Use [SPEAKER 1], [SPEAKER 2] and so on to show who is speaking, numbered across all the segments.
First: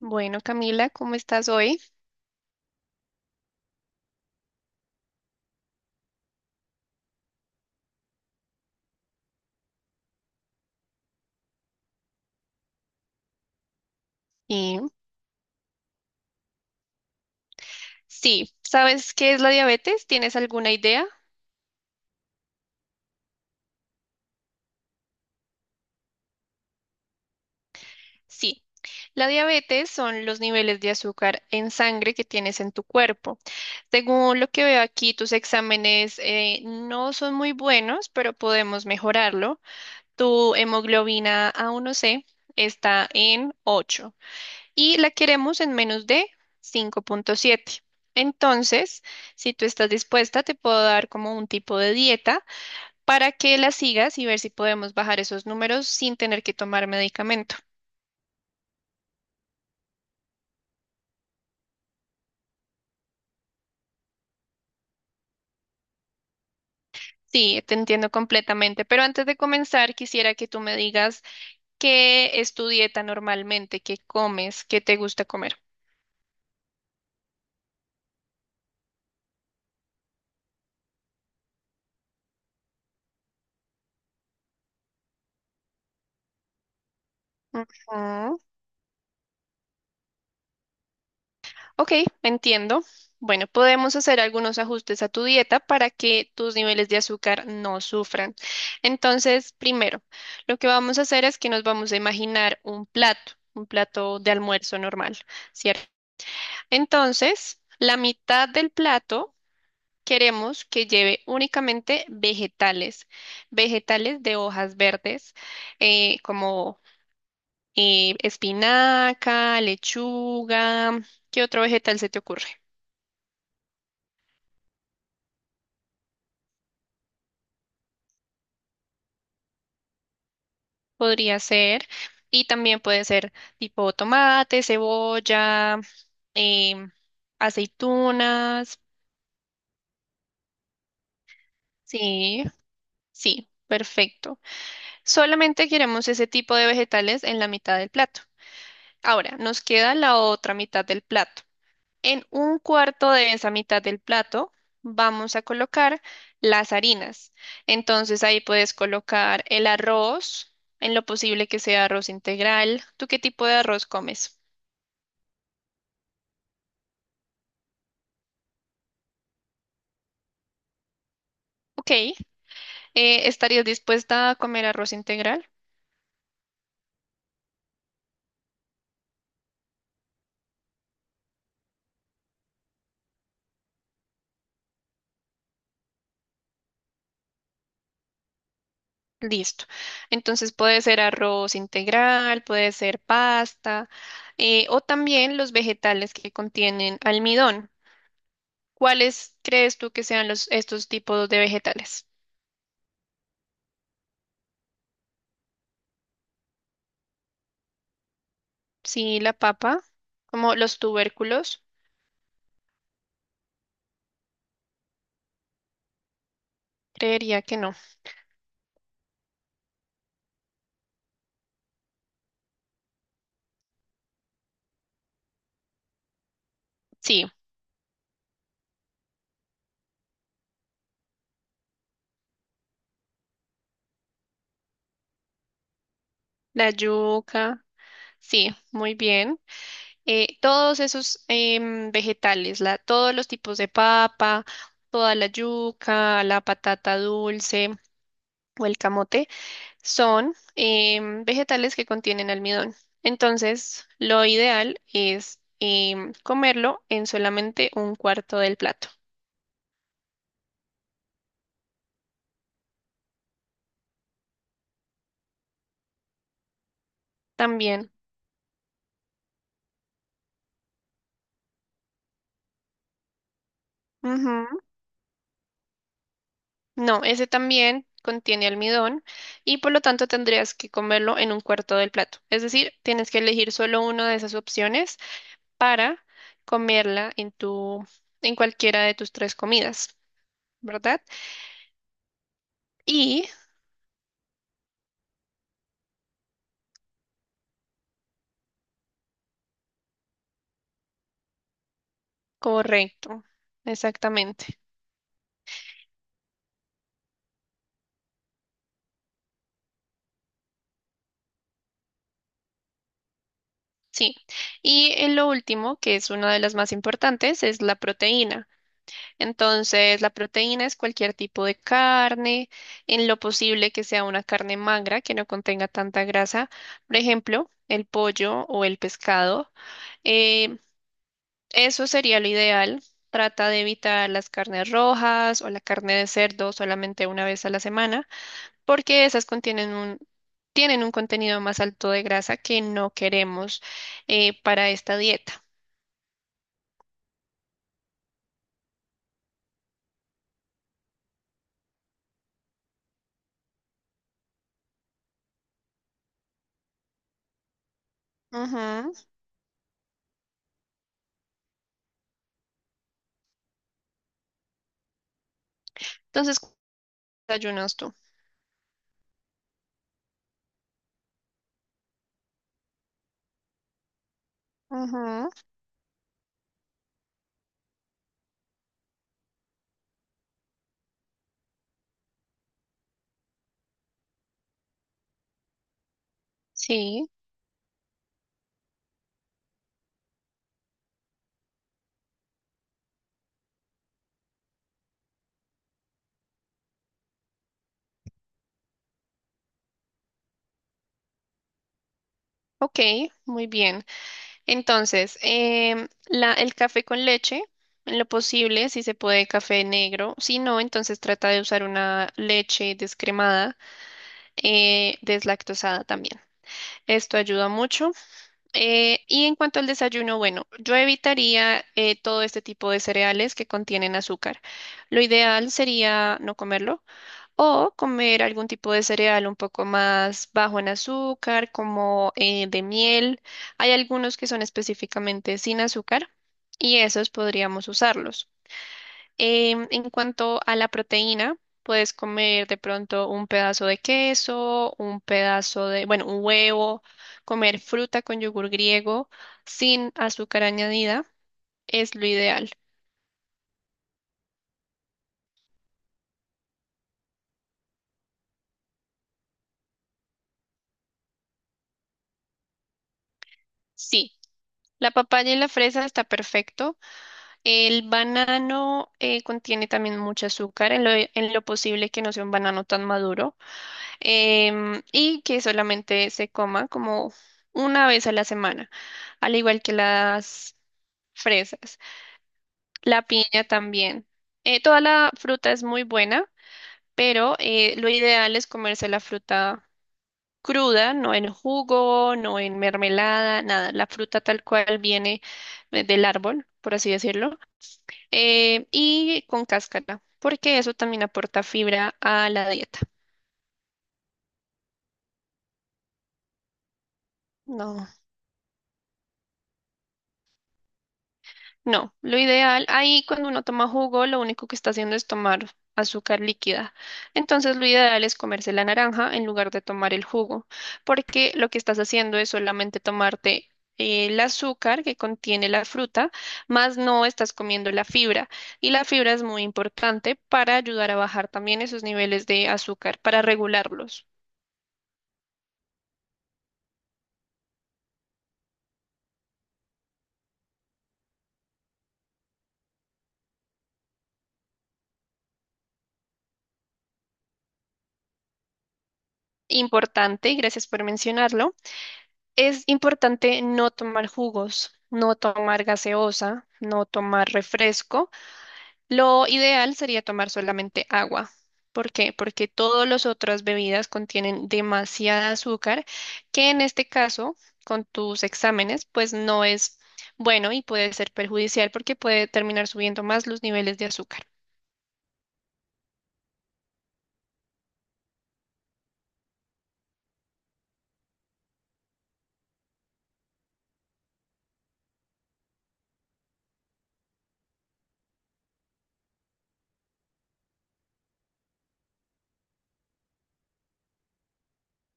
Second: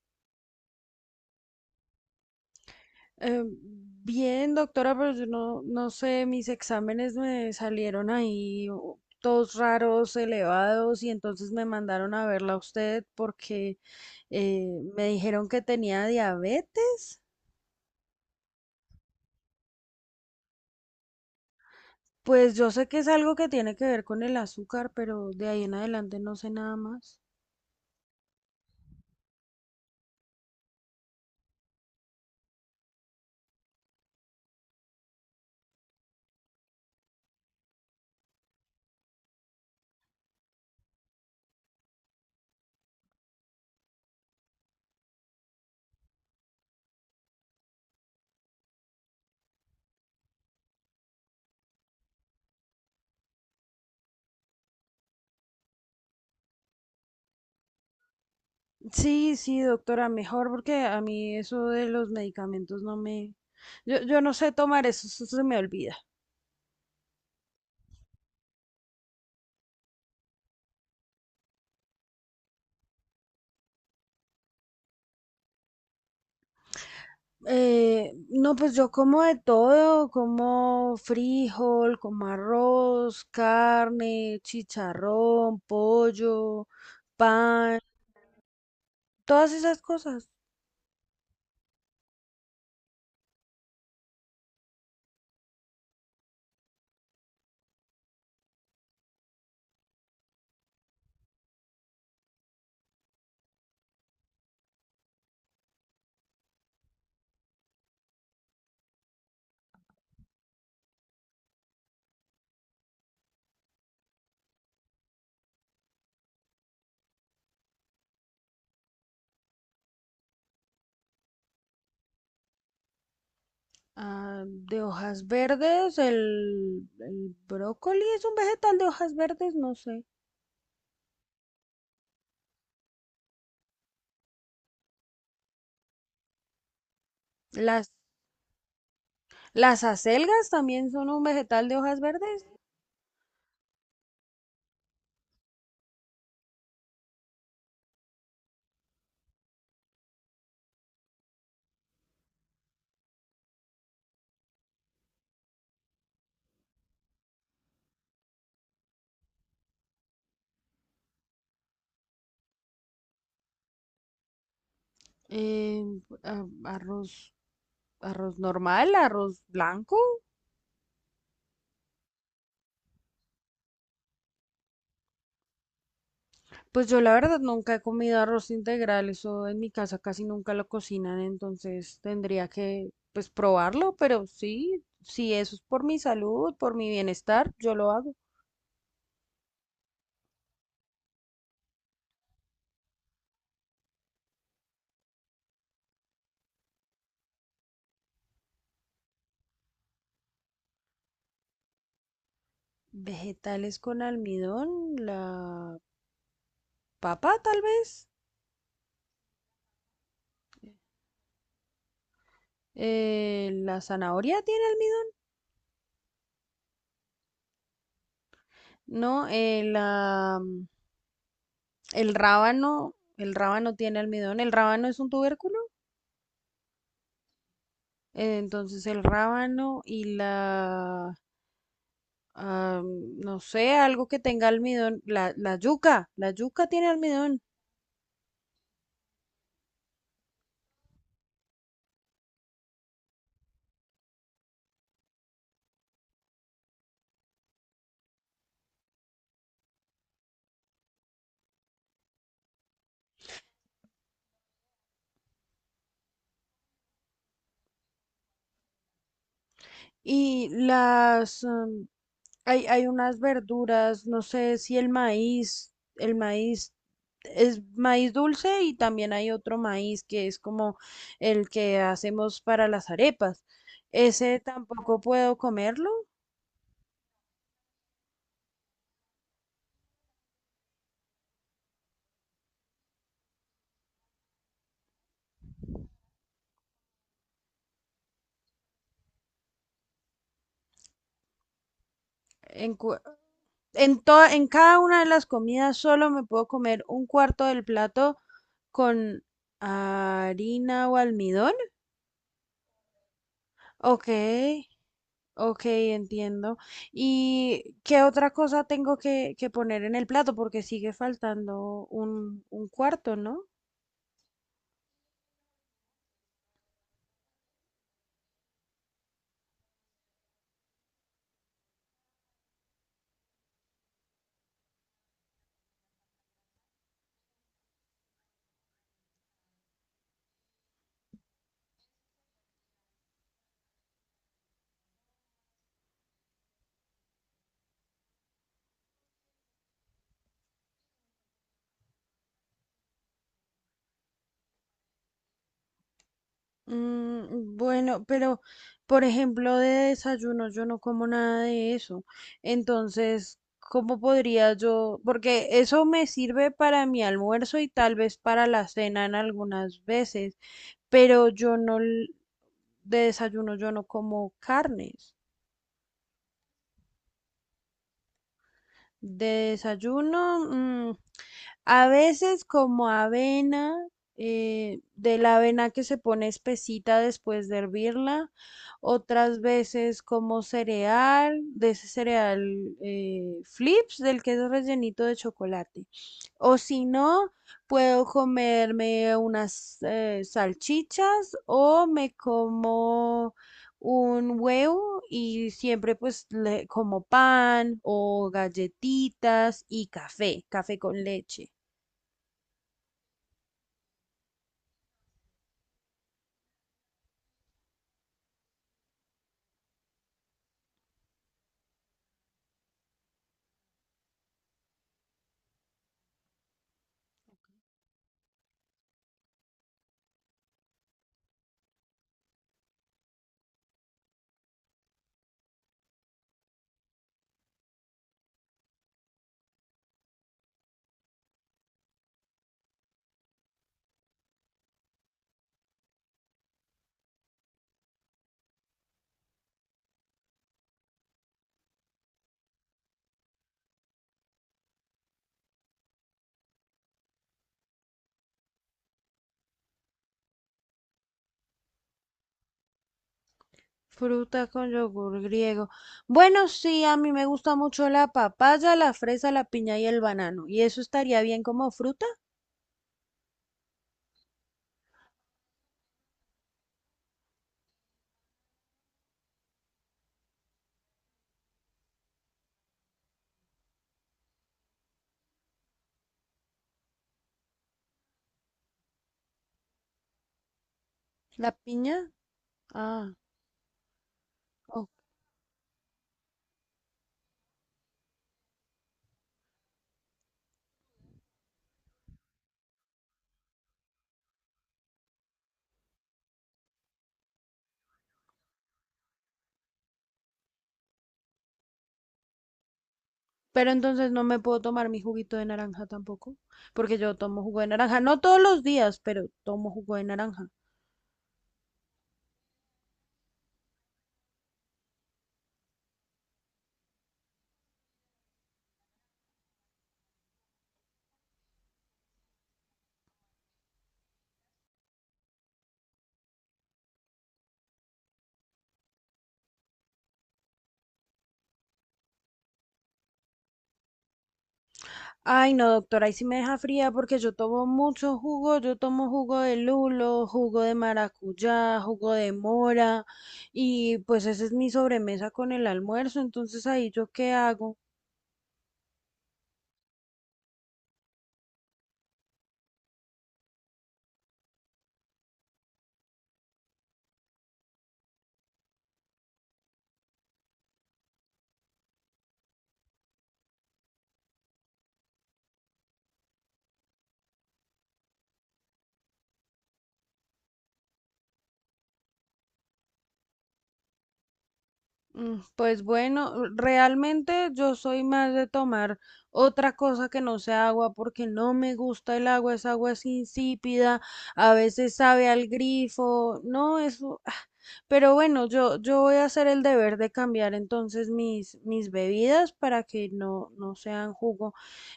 [SPEAKER 1] Bueno, Camila, ¿cómo estás hoy?
[SPEAKER 2] Eh, Bien, doctora, pero yo no sé, mis exámenes me salieron ahí todos raros, elevados, y entonces me mandaron a verla a usted porque eh,
[SPEAKER 1] Y
[SPEAKER 2] me dijeron que tenía diabetes.
[SPEAKER 1] sí, ¿sabes qué es la diabetes? ¿Tienes alguna idea?
[SPEAKER 2] Pues yo sé que es algo que tiene que ver con el azúcar, pero de ahí en adelante no sé nada más.
[SPEAKER 1] Sí, la diabetes son los niveles de azúcar en sangre que tienes en tu cuerpo. Según lo que veo aquí, tus exámenes no son muy buenos, pero podemos mejorarlo. Tu hemoglobina A1C está en 8 y la queremos en menos de 5,7. Entonces, si tú estás dispuesta, te puedo dar como un tipo de dieta para que las sigas y ver si podemos bajar esos números sin tener que tomar medicamento.
[SPEAKER 2] Sí, sí, doctora, mejor porque a mí eso de los medicamentos no me... Yo no sé tomar eso, eso se me olvida.
[SPEAKER 1] Sí, te entiendo completamente, pero antes de comenzar quisiera que tú me digas qué es tu dieta normalmente, qué comes, qué te gusta comer.
[SPEAKER 2] No, pues yo como de todo, como frijol, como arroz, carne, chicharrón, pollo, pan,
[SPEAKER 1] Ujú.
[SPEAKER 2] todas esas cosas.
[SPEAKER 1] Ok, entiendo. Bueno, podemos hacer algunos ajustes a tu dieta para que tus niveles de azúcar no sufran. Entonces, primero, lo que vamos a hacer es que nos vamos a imaginar un plato de almuerzo normal, ¿cierto? Entonces, la mitad del plato queremos que lleve únicamente vegetales, vegetales de hojas verdes, como espinaca, lechuga. ¿Qué otro vegetal se te ocurre?
[SPEAKER 2] Ah, de hojas verdes, el brócoli es un vegetal de hojas verdes, no sé.
[SPEAKER 1] Podría ser, y también puede ser tipo tomate, cebolla, em,
[SPEAKER 2] Las,
[SPEAKER 1] aceitunas.
[SPEAKER 2] las acelgas también son un vegetal de hojas verdes.
[SPEAKER 1] Sí, sí, perfecto. Solamente queremos ese tipo de vegetales en la mitad del plato. Ahora, nos queda la otra mitad del plato. En un cuarto de esa mitad del plato vamos a colocar las harinas. Entonces ahí puedes colocar el arroz, en lo posible que sea arroz integral. ¿Tú qué tipo de arroz comes?
[SPEAKER 2] Eh, arroz, arroz normal, arroz blanco.
[SPEAKER 1] Ok, ¿estarías dispuesta a comer arroz integral?
[SPEAKER 2] Pues yo la verdad nunca he comido arroz integral, eso en mi casa casi nunca lo cocinan, entonces tendría que pues probarlo, pero sí, si eso es por mi salud, por mi bienestar, yo lo hago.
[SPEAKER 1] Listo. Entonces puede ser arroz integral, puede ser pasta, o también los vegetales que contienen almidón. ¿Cuáles crees tú que sean estos tipos de vegetales?
[SPEAKER 2] Vegetales con almidón, la papa tal vez,
[SPEAKER 1] Sí, la papa, como los tubérculos,
[SPEAKER 2] la zanahoria tiene almidón,
[SPEAKER 1] creería que no.
[SPEAKER 2] no, el rábano tiene almidón, el rábano es un tubérculo,
[SPEAKER 1] Sí,
[SPEAKER 2] entonces el rábano y la ah, no sé, algo que tenga almidón, la yuca
[SPEAKER 1] la
[SPEAKER 2] tiene almidón.
[SPEAKER 1] yuca, sí, muy bien. Todos esos vegetales, todos los tipos de papa, toda la yuca, la patata dulce o el camote, son vegetales que contienen almidón. Entonces, lo ideal es comerlo en solamente un cuarto del plato.
[SPEAKER 2] Y hay unas verduras, no sé si el maíz, el maíz es
[SPEAKER 1] También.
[SPEAKER 2] maíz dulce y también hay otro maíz que es como el que hacemos para las arepas. Ese
[SPEAKER 1] Ujú.
[SPEAKER 2] tampoco puedo comerlo.
[SPEAKER 1] No, ese también contiene almidón y por lo tanto tendrías que comerlo en un cuarto del plato. Es decir, tienes que elegir solo una de esas opciones para comerla en cualquiera de tus tres comidas, ¿verdad?
[SPEAKER 2] En, cua-
[SPEAKER 1] Y
[SPEAKER 2] en, toda, en cada una de las comidas solo me puedo comer un cuarto del plato con harina o almidón.
[SPEAKER 1] correcto,
[SPEAKER 2] Ok,
[SPEAKER 1] exactamente.
[SPEAKER 2] ok, entiendo. ¿Y qué otra cosa tengo que poner en el plato? Porque sigue faltando un cuarto, ¿no?
[SPEAKER 1] Sí. Y en lo último, que es una de las más importantes, es la proteína. Entonces, la proteína es cualquier tipo de carne, en lo posible que sea una carne magra que no contenga tanta grasa, por ejemplo, el pollo o el pescado. Eh, Eso sería lo ideal. Trata de evitar las carnes rojas o la carne de cerdo solamente una vez a la semana, porque esas tienen un contenido más alto de grasa que no queremos para esta dieta.
[SPEAKER 2] Bueno, pero por ejemplo de desayuno yo no como nada de eso. Entonces, ¿cómo podría yo? Porque eso me sirve para mi almuerzo y tal vez para la
[SPEAKER 1] Ujú.
[SPEAKER 2] cena en algunas veces, pero yo no, l- de desayuno yo no como carnes.
[SPEAKER 1] Entonces, ¿qué desayunas tú?
[SPEAKER 2] De desayuno, mm, a veces como avena, de
[SPEAKER 1] Ujú.
[SPEAKER 2] la avena que se pone espesita después de hervirla, otras veces como cereal, de ese cereal flips, del que es rellenito de chocolate. O si
[SPEAKER 1] Sí.
[SPEAKER 2] no, puedo comerme unas salchichas o me como un huevo y siempre pues le como pan o galletitas y café, café con leche.
[SPEAKER 1] Ok, muy bien. Entonces, el café con leche, en lo posible, si se puede, café negro. Si no, entonces trata de usar una leche descremada, deslactosada también. Esto ayuda mucho. Y en cuanto al desayuno, bueno, yo evitaría todo este tipo de cereales que contienen azúcar. Lo ideal sería no comerlo. O comer algún tipo de cereal un poco más bajo en azúcar, como de miel. Hay algunos que son específicamente sin azúcar y esos podríamos usarlos. En cuanto a la proteína, puedes comer de pronto un pedazo de queso, un pedazo de, bueno, un huevo, comer fruta con yogur griego sin azúcar añadida, es lo ideal.
[SPEAKER 2] Fruta con yogur griego. Bueno, sí, a mí me gusta mucho la papaya, la fresa, la piña y el banano. ¿Y eso estaría bien como fruta?
[SPEAKER 1] Sí, la papaya y la fresa está perfecto. El banano contiene también mucho azúcar, en lo posible que no sea un banano tan maduro y que solamente se coma como una vez a la semana, al igual que las
[SPEAKER 2] ¿La
[SPEAKER 1] fresas.
[SPEAKER 2] piña?
[SPEAKER 1] La
[SPEAKER 2] Ah,
[SPEAKER 1] piña también. Toda
[SPEAKER 2] oh.
[SPEAKER 1] la fruta es muy buena, pero lo ideal es comerse la fruta cruda, no en jugo, no en mermelada, nada. La fruta tal cual viene del árbol, por así decirlo y con cáscara, porque eso también aporta fibra a la dieta.
[SPEAKER 2] Pero entonces no me puedo tomar mi juguito de naranja tampoco, porque yo tomo jugo de
[SPEAKER 1] No,
[SPEAKER 2] naranja, no todos los días, pero tomo jugo de naranja.
[SPEAKER 1] no, lo ideal ahí cuando uno toma jugo, lo único que está haciendo es tomar azúcar líquida. Entonces lo ideal es comerse la naranja en lugar de tomar el jugo, porque lo que estás haciendo es solamente tomarte el azúcar que contiene la fruta, más no estás comiendo la fibra. Y la fibra es muy importante para ayudar a bajar también esos niveles de azúcar, para regularlos.
[SPEAKER 2] Ay, no, doctora, ahí sí me deja fría porque yo tomo mucho jugo. Yo tomo jugo de lulo, jugo de maracuyá, jugo de mora y pues esa es mi sobremesa con el almuerzo. Entonces, ¿ahí yo qué hago?
[SPEAKER 1] Importante, y gracias por mencionarlo, es importante no tomar jugos, no tomar gaseosa, no tomar refresco. Lo ideal sería tomar solamente agua. ¿Por qué? Porque todas las otras bebidas contienen demasiada azúcar, que en este caso, con tus exámenes, pues no es bueno y puede ser perjudicial porque puede terminar subiendo más los niveles de azúcar.
[SPEAKER 2] Pues bueno, realmente yo soy más de tomar otra cosa que no sea agua porque no me gusta el agua, esa agua es insípida, a veces sabe al grifo, no, eso. Pero bueno, yo voy a hacer el deber de cambiar entonces mis bebidas para que no sean jugo,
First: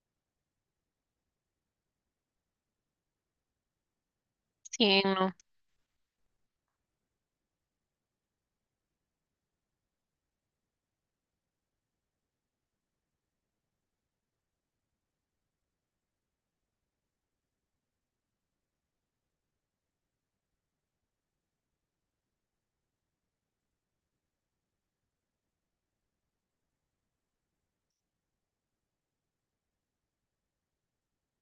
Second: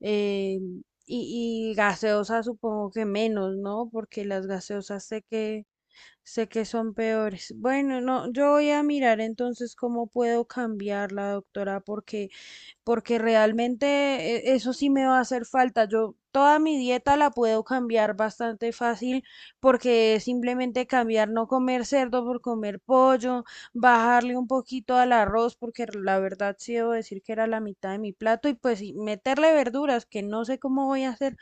[SPEAKER 2] eh, y gaseosa supongo que menos, ¿no? Porque las
[SPEAKER 1] Sí,
[SPEAKER 2] gaseosas sé
[SPEAKER 1] no.
[SPEAKER 2] que sé que son peores. Bueno, no, yo voy a mirar entonces cómo puedo cambiarla, doctora, porque, porque realmente eso sí me va a hacer falta. Yo toda mi dieta la puedo cambiar bastante fácil porque es simplemente cambiar, no comer cerdo por comer pollo, bajarle un poquito al arroz, porque la verdad sí debo decir que era la mitad de mi plato, y pues y meterle verduras, que no sé cómo voy a hacer,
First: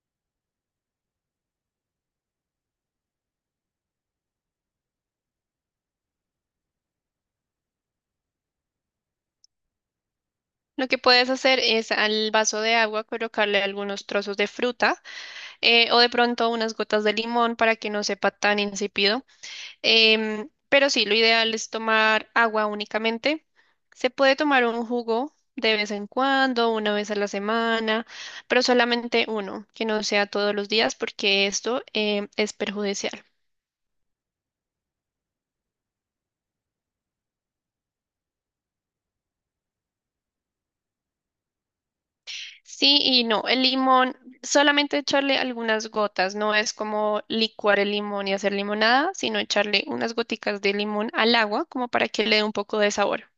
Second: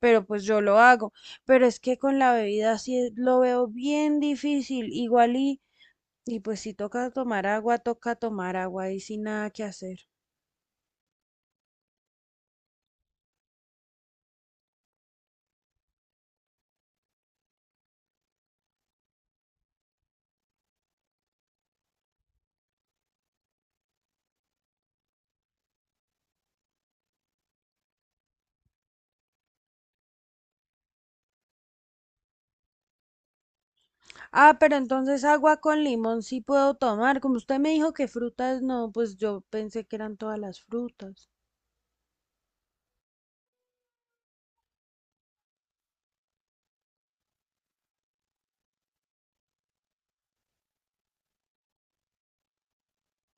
[SPEAKER 2] pero pues yo lo hago. Pero es que con la bebida sí es- lo veo bien difícil, igual y pues si toca tomar agua, toca tomar agua y sin nada que hacer.
[SPEAKER 1] Lo que puedes hacer es al vaso de agua colocarle algunos trozos de fruta o de pronto unas gotas de limón para que no sepa tan insípido. Pero sí, lo ideal es tomar agua únicamente. Se puede tomar un jugo de vez en cuando, una vez a la semana, pero solamente uno, que no sea todos los días, porque esto es perjudicial.
[SPEAKER 2] Ah, pero entonces agua con limón sí puedo tomar. Como usted me dijo que frutas no, pues yo pensé que eran todas las frutas.
[SPEAKER 1] Sí y no, el limón, solamente echarle algunas gotas, no es como licuar el limón y hacer limonada, sino echarle unas goticas de limón al agua como para que le dé un poco de sabor.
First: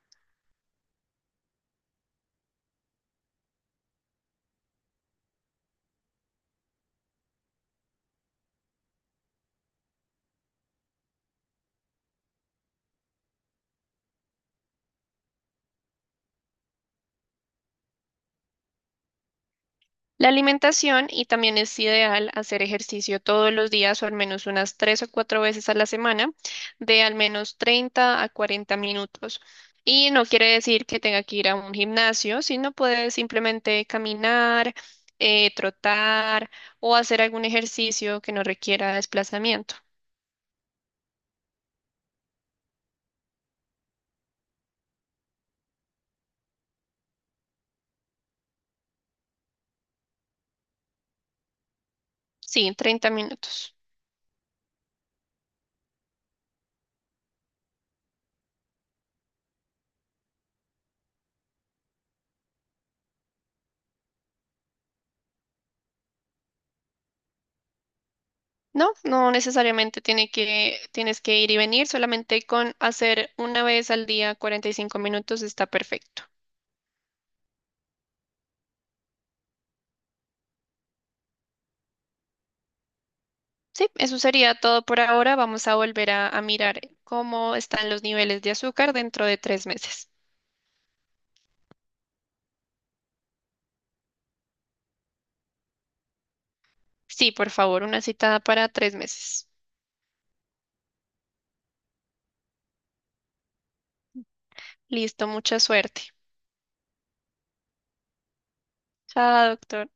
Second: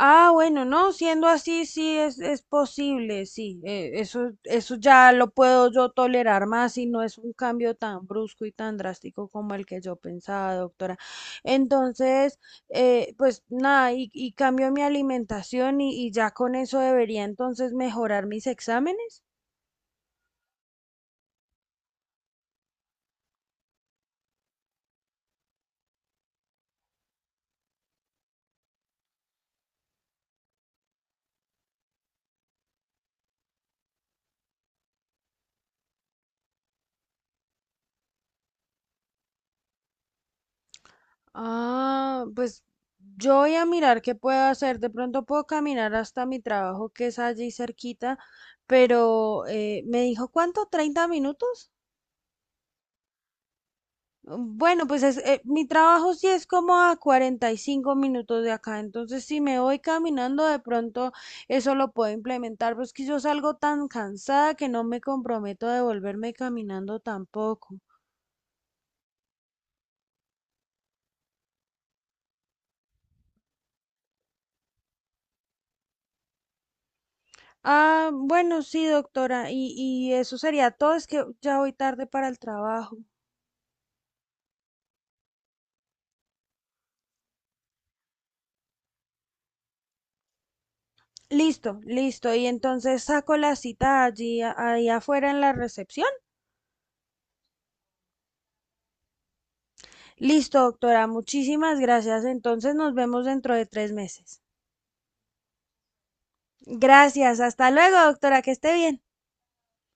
[SPEAKER 2] Ah, bueno, no, siendo así, es posible, sí, eso ya lo puedo yo tolerar más y no es un cambio tan brusco y tan drástico como el que yo pensaba, doctora. Entonces, pues nada, y cambio mi alimentación y ya con eso debería entonces mejorar mis exámenes.
[SPEAKER 1] La alimentación y también es ideal hacer ejercicio todos los días o al menos unas 3 o 4 veces a la semana de al menos 30 a 40 minutos. Y no quiere decir que tenga que ir a un gimnasio, sino puede simplemente caminar, trotar o hacer algún ejercicio que no requiera desplazamiento.
[SPEAKER 2] Ah, pues yo voy a mirar qué puedo hacer. De pronto puedo caminar hasta mi trabajo que es allí cerquita, pero me dijo, ¿cuánto? ¿30 minutos?
[SPEAKER 1] Sí, 30 minutos.
[SPEAKER 2] Bueno, pues es, mi trabajo sí es como a 45 minutos de acá, entonces si me voy caminando de pronto eso lo puedo implementar, pues que yo salgo tan cansada que no me comprometo a devolverme caminando tampoco.
[SPEAKER 1] No, no necesariamente tienes que ir y venir, solamente con hacer una vez al día 45 minutos está perfecto.
[SPEAKER 2] Ah, bueno, sí, doctora, y eso sería todo, es que ya voy tarde para el trabajo.
[SPEAKER 1] Sí, eso sería todo por ahora. Vamos a volver a mirar cómo están los niveles de azúcar dentro de 3 meses.
[SPEAKER 2] Listo, listo, y entonces saco la cita allí, ahí afuera en la recepción.
[SPEAKER 1] Sí, por favor, una citada para 3 meses.
[SPEAKER 2] Listo, doctora, muchísimas gracias, entonces nos vemos dentro de 3 meses.
[SPEAKER 1] Listo, mucha suerte.
[SPEAKER 2] Gracias, hasta luego, doctora, que esté bien.
[SPEAKER 1] Chao, doctor.